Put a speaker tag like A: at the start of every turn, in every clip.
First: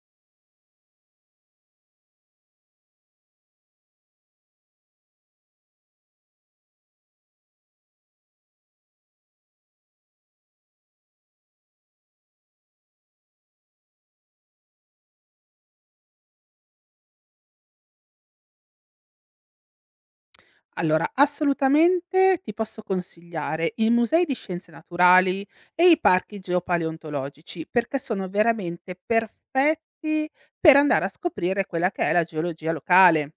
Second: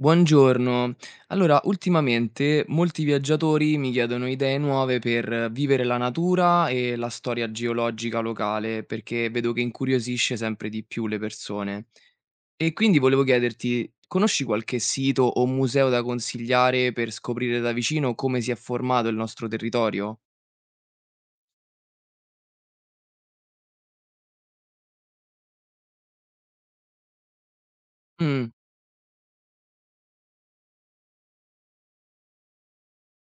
A: Buongiorno. Allora, ultimamente molti viaggiatori mi chiedono idee nuove per vivere la natura e la storia geologica locale, perché vedo che incuriosisce sempre di più le persone. E quindi volevo chiederti, conosci qualche sito o museo da consigliare per scoprire da vicino come si è formato il nostro territorio?
B: Allora, assolutamente ti posso consigliare i musei di scienze naturali e i parchi geopaleontologici, perché sono
A: Mm,
B: veramente perfetti per andare a scoprire quella che è la geologia locale.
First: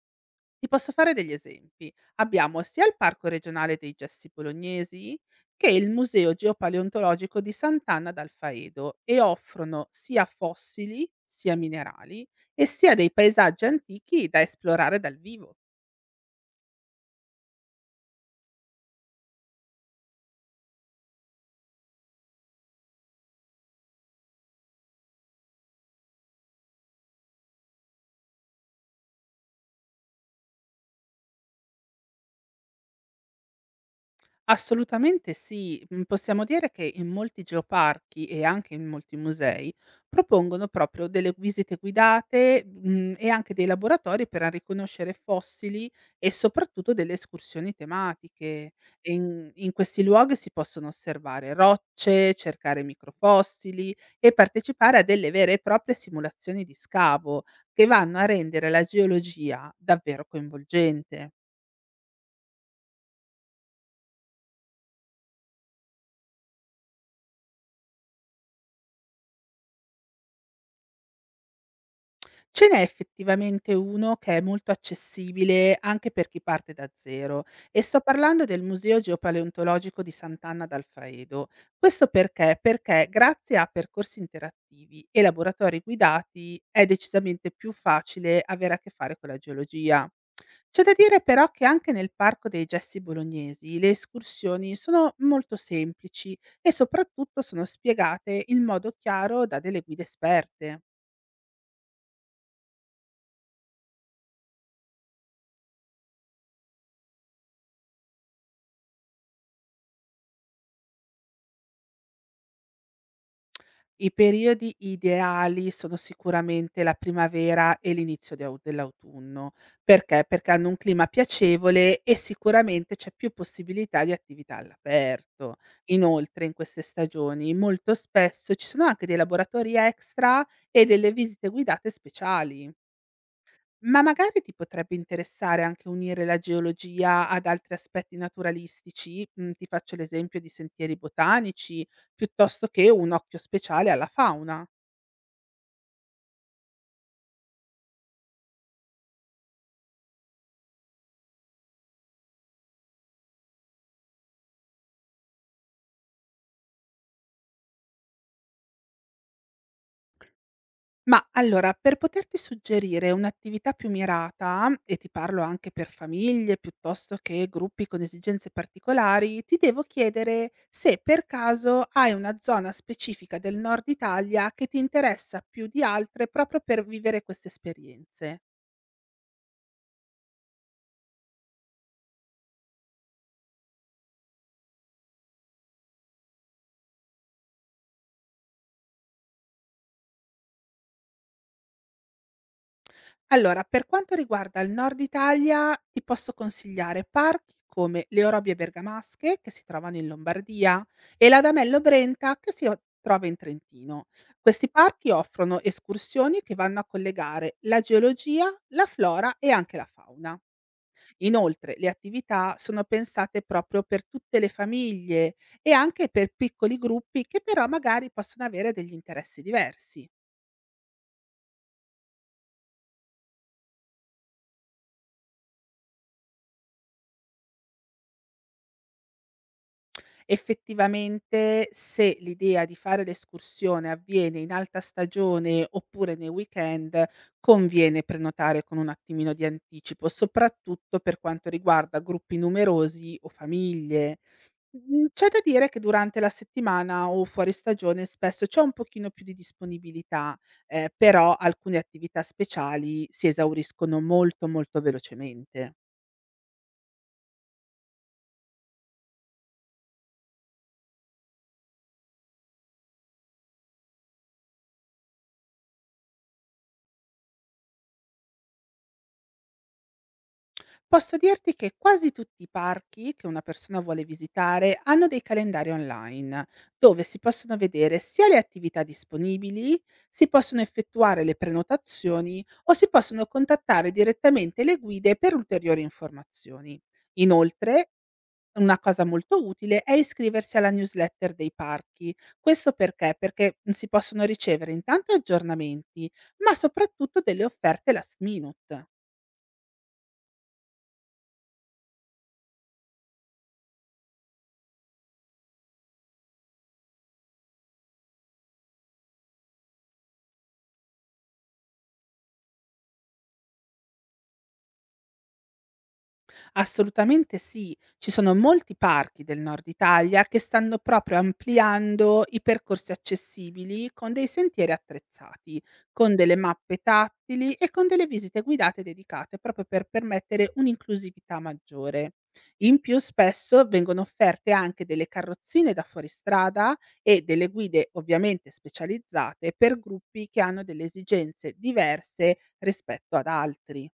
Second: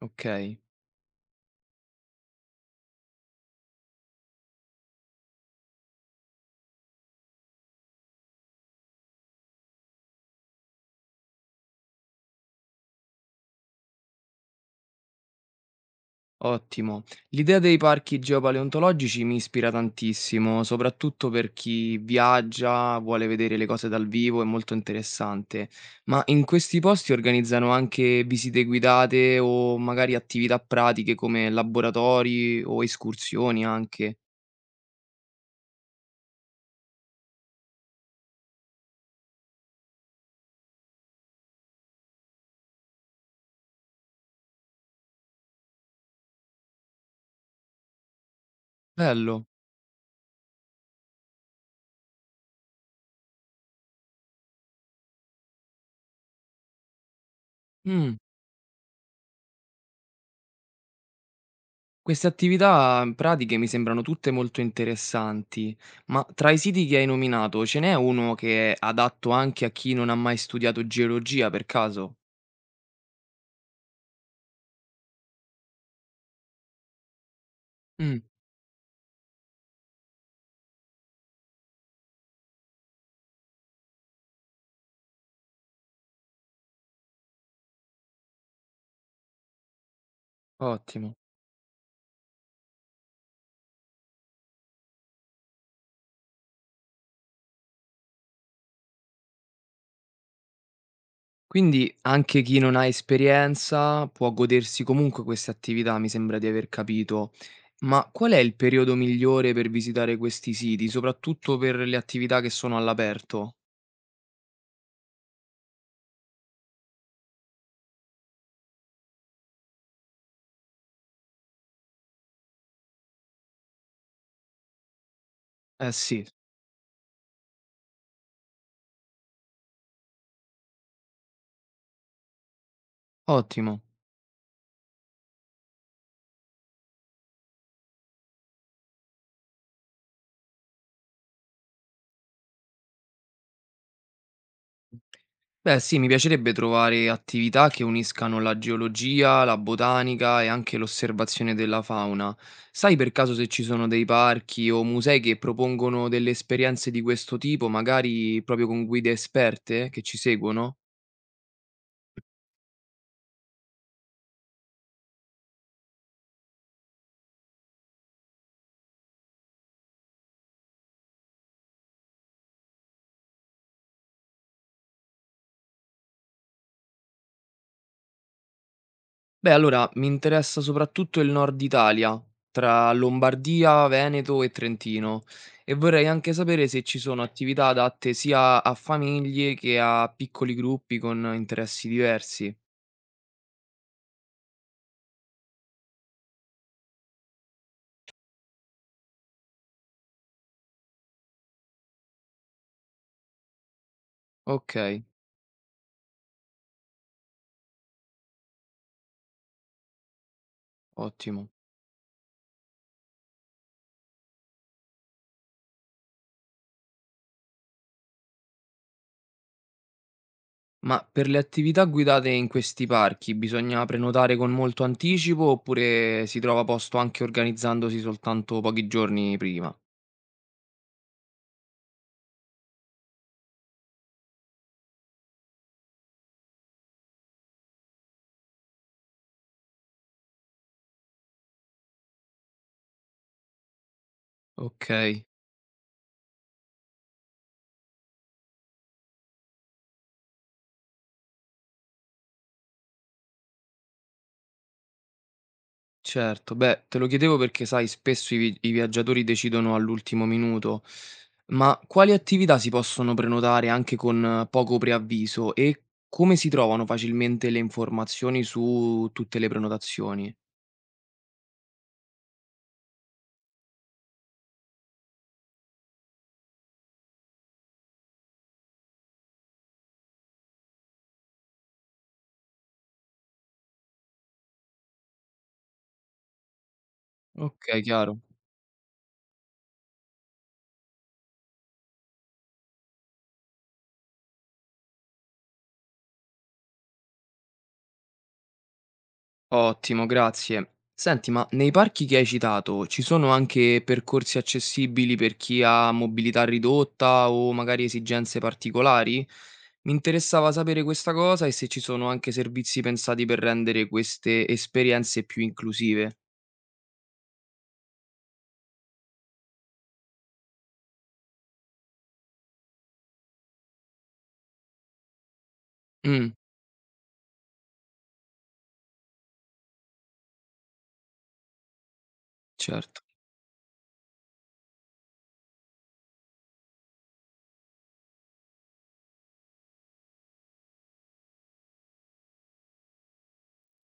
A: ok.
B: Ti posso fare degli esempi. Abbiamo sia il Parco regionale dei Gessi Bolognesi che il Museo geopaleontologico di Sant'Anna d'Alfaedo e offrono sia fossili, sia minerali e sia dei paesaggi antichi da esplorare dal vivo.
A: Ottimo. L'idea dei parchi geopaleontologici mi ispira tantissimo, soprattutto per chi viaggia, vuole vedere le cose dal vivo, è molto interessante. Ma in questi posti organizzano anche visite guidate o magari attività pratiche come laboratori o escursioni anche.
B: Assolutamente sì, possiamo dire che in molti geoparchi e anche in molti musei propongono proprio delle visite guidate, e anche dei laboratori per a riconoscere fossili e soprattutto delle escursioni tematiche. E
A: Bello.
B: in in questi luoghi si possono osservare rocce, cercare microfossili e partecipare a delle vere e proprie simulazioni di scavo, che
A: Mm.
B: vanno a rendere la geologia davvero coinvolgente.
A: Queste attività pratiche mi sembrano tutte molto interessanti, ma tra i siti che hai nominato ce n'è uno che è adatto anche a chi non ha mai studiato geologia per caso?
B: Ce n'è effettivamente uno che è molto accessibile anche per chi parte da zero e sto
A: Mh,
B: parlando del Museo Geopaleontologico di Sant'Anna d'Alfaedo. Questo perché? Perché grazie a percorsi interattivi e laboratori guidati è decisamente più facile avere a che fare con la geologia. C'è da
A: ottimo.
B: dire però che anche nel Parco dei Gessi Bolognesi le escursioni sono molto semplici e soprattutto sono spiegate in modo chiaro da delle guide esperte.
A: Quindi anche chi non ha esperienza può godersi comunque queste attività, mi sembra di aver capito. Ma qual è il periodo migliore per visitare questi siti, soprattutto per le attività che sono all'aperto?
B: I periodi ideali sono sicuramente la primavera e l'inizio di au dell'autunno. Perché? Perché hanno un clima piacevole e sicuramente c'è più possibilità di attività all'aperto.
A: Eh sì,
B: Inoltre in queste stagioni molto spesso ci sono anche dei laboratori extra e delle visite guidate speciali.
A: ottimo.
B: Ma magari ti potrebbe interessare anche unire la geologia ad altri aspetti naturalistici, ti faccio l'esempio di sentieri botanici, piuttosto che un occhio speciale alla fauna.
A: Beh sì, mi piacerebbe trovare attività che uniscano la geologia, la botanica e anche l'osservazione della fauna. Sai per caso se ci sono dei parchi o musei che propongono delle esperienze di questo tipo, magari proprio con guide esperte che ci seguono?
B: Ma allora, per poterti suggerire un'attività più mirata, e ti parlo anche per famiglie piuttosto che gruppi con esigenze particolari, ti devo chiedere se per caso hai una zona specifica del nord Italia che ti interessa più di altre proprio per vivere queste esperienze.
A: Beh, allora mi interessa soprattutto il nord Italia, tra Lombardia, Veneto e Trentino, e vorrei anche sapere se ci sono attività adatte sia a famiglie che a piccoli gruppi con interessi diversi.
B: Allora, per quanto riguarda il Nord Italia, ti posso consigliare parchi come le Orobie Bergamasche, che si trovano in Lombardia, e l'Adamello Brenta, che trova in Trentino. Questi
A: Ok.
B: parchi offrono escursioni che vanno a collegare la geologia, la flora e anche la fauna.
A: Ottimo.
B: Inoltre, le attività sono pensate proprio per tutte le famiglie e anche per piccoli gruppi che però magari possono avere degli interessi diversi.
A: Ma per le attività guidate in questi parchi bisogna prenotare con molto anticipo oppure si trova posto anche organizzandosi soltanto pochi giorni prima?
B: Effettivamente, se l'idea di fare l'escursione avviene in alta stagione oppure nei weekend, conviene prenotare con un attimino di anticipo, soprattutto per quanto riguarda gruppi numerosi o famiglie.
A: Ok,
B: C'è da dire che durante la settimana o fuori stagione spesso c'è un pochino più di disponibilità, però alcune attività speciali si esauriscono molto, molto velocemente.
A: certo. Beh, te lo chiedevo perché sai, spesso i viaggiatori decidono all'ultimo minuto. Ma quali attività si possono prenotare anche con poco preavviso e come si trovano facilmente le informazioni su tutte le prenotazioni?
B: Posso dirti che quasi tutti i parchi che una persona vuole visitare hanno dei calendari online, dove si possono vedere sia le attività disponibili, si possono effettuare le prenotazioni o si possono contattare direttamente le guide per ulteriori informazioni.
A: Ok,
B: Inoltre,
A: chiaro.
B: una cosa molto utile è iscriversi alla newsletter dei parchi. Questo perché? Perché si possono ricevere intanto aggiornamenti, ma soprattutto delle offerte last minute.
A: Ottimo, grazie. Senti, ma nei parchi che hai citato ci sono anche percorsi accessibili per chi ha mobilità ridotta o magari esigenze particolari? Mi interessava sapere questa cosa e se ci sono anche servizi pensati per rendere queste esperienze più inclusive.
B: Assolutamente sì. Ci sono molti parchi del Nord Italia che stanno proprio ampliando i percorsi accessibili con dei sentieri attrezzati, con
A: Mm,
B: delle mappe tattili e con delle visite guidate dedicate proprio per permettere un'inclusività maggiore. In più
A: certo.
B: spesso vengono offerte anche delle carrozzine da fuoristrada e delle guide ovviamente specializzate per gruppi che hanno delle esigenze diverse rispetto ad altri.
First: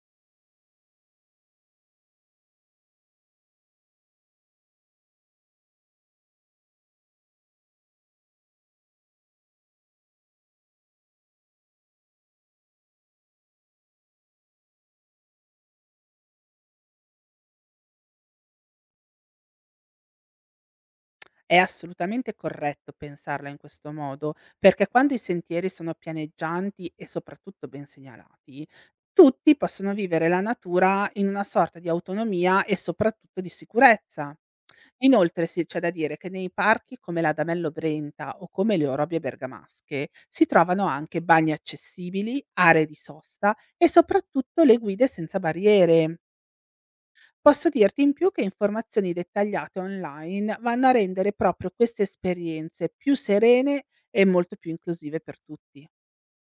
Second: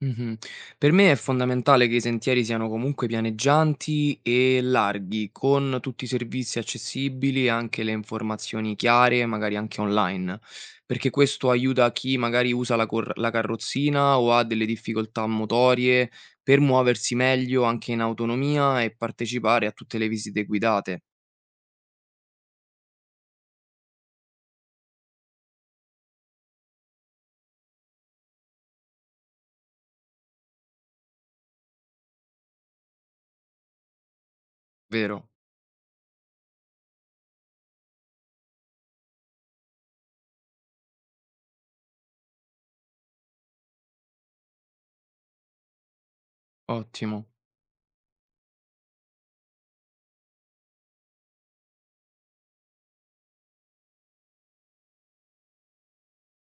A: Mh-mh. Per me è fondamentale che i sentieri siano comunque pianeggianti e larghi, con tutti i servizi accessibili e anche le informazioni chiare, magari anche online, perché questo aiuta chi magari usa la carrozzina o ha delle difficoltà motorie per muoversi meglio anche in autonomia e partecipare a tutte le visite guidate,
B: È assolutamente corretto pensarla in questo modo, perché quando i sentieri sono pianeggianti e soprattutto ben segnalati, tutti possono vivere la natura in una sorta di autonomia e soprattutto di sicurezza.
A: vero?
B: Inoltre sì, c'è da dire che nei parchi come l'Adamello Brenta o come le Orobie Bergamasche si trovano anche bagni accessibili, aree di sosta e soprattutto le guide senza barriere.
A: Ottimo.
B: Posso dirti in più che informazioni dettagliate online vanno a rendere proprio queste esperienze più serene e molto più inclusive per tutti.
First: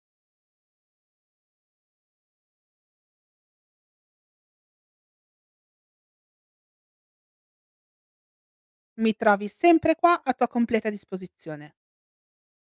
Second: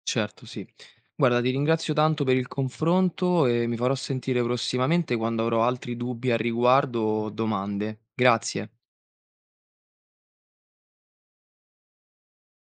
A: Certo, sì. Guarda, ti ringrazio tanto per il confronto e mi farò sentire prossimamente quando avrò altri dubbi al riguardo o domande. Grazie.
B: Mi trovi sempre qua a tua completa disposizione.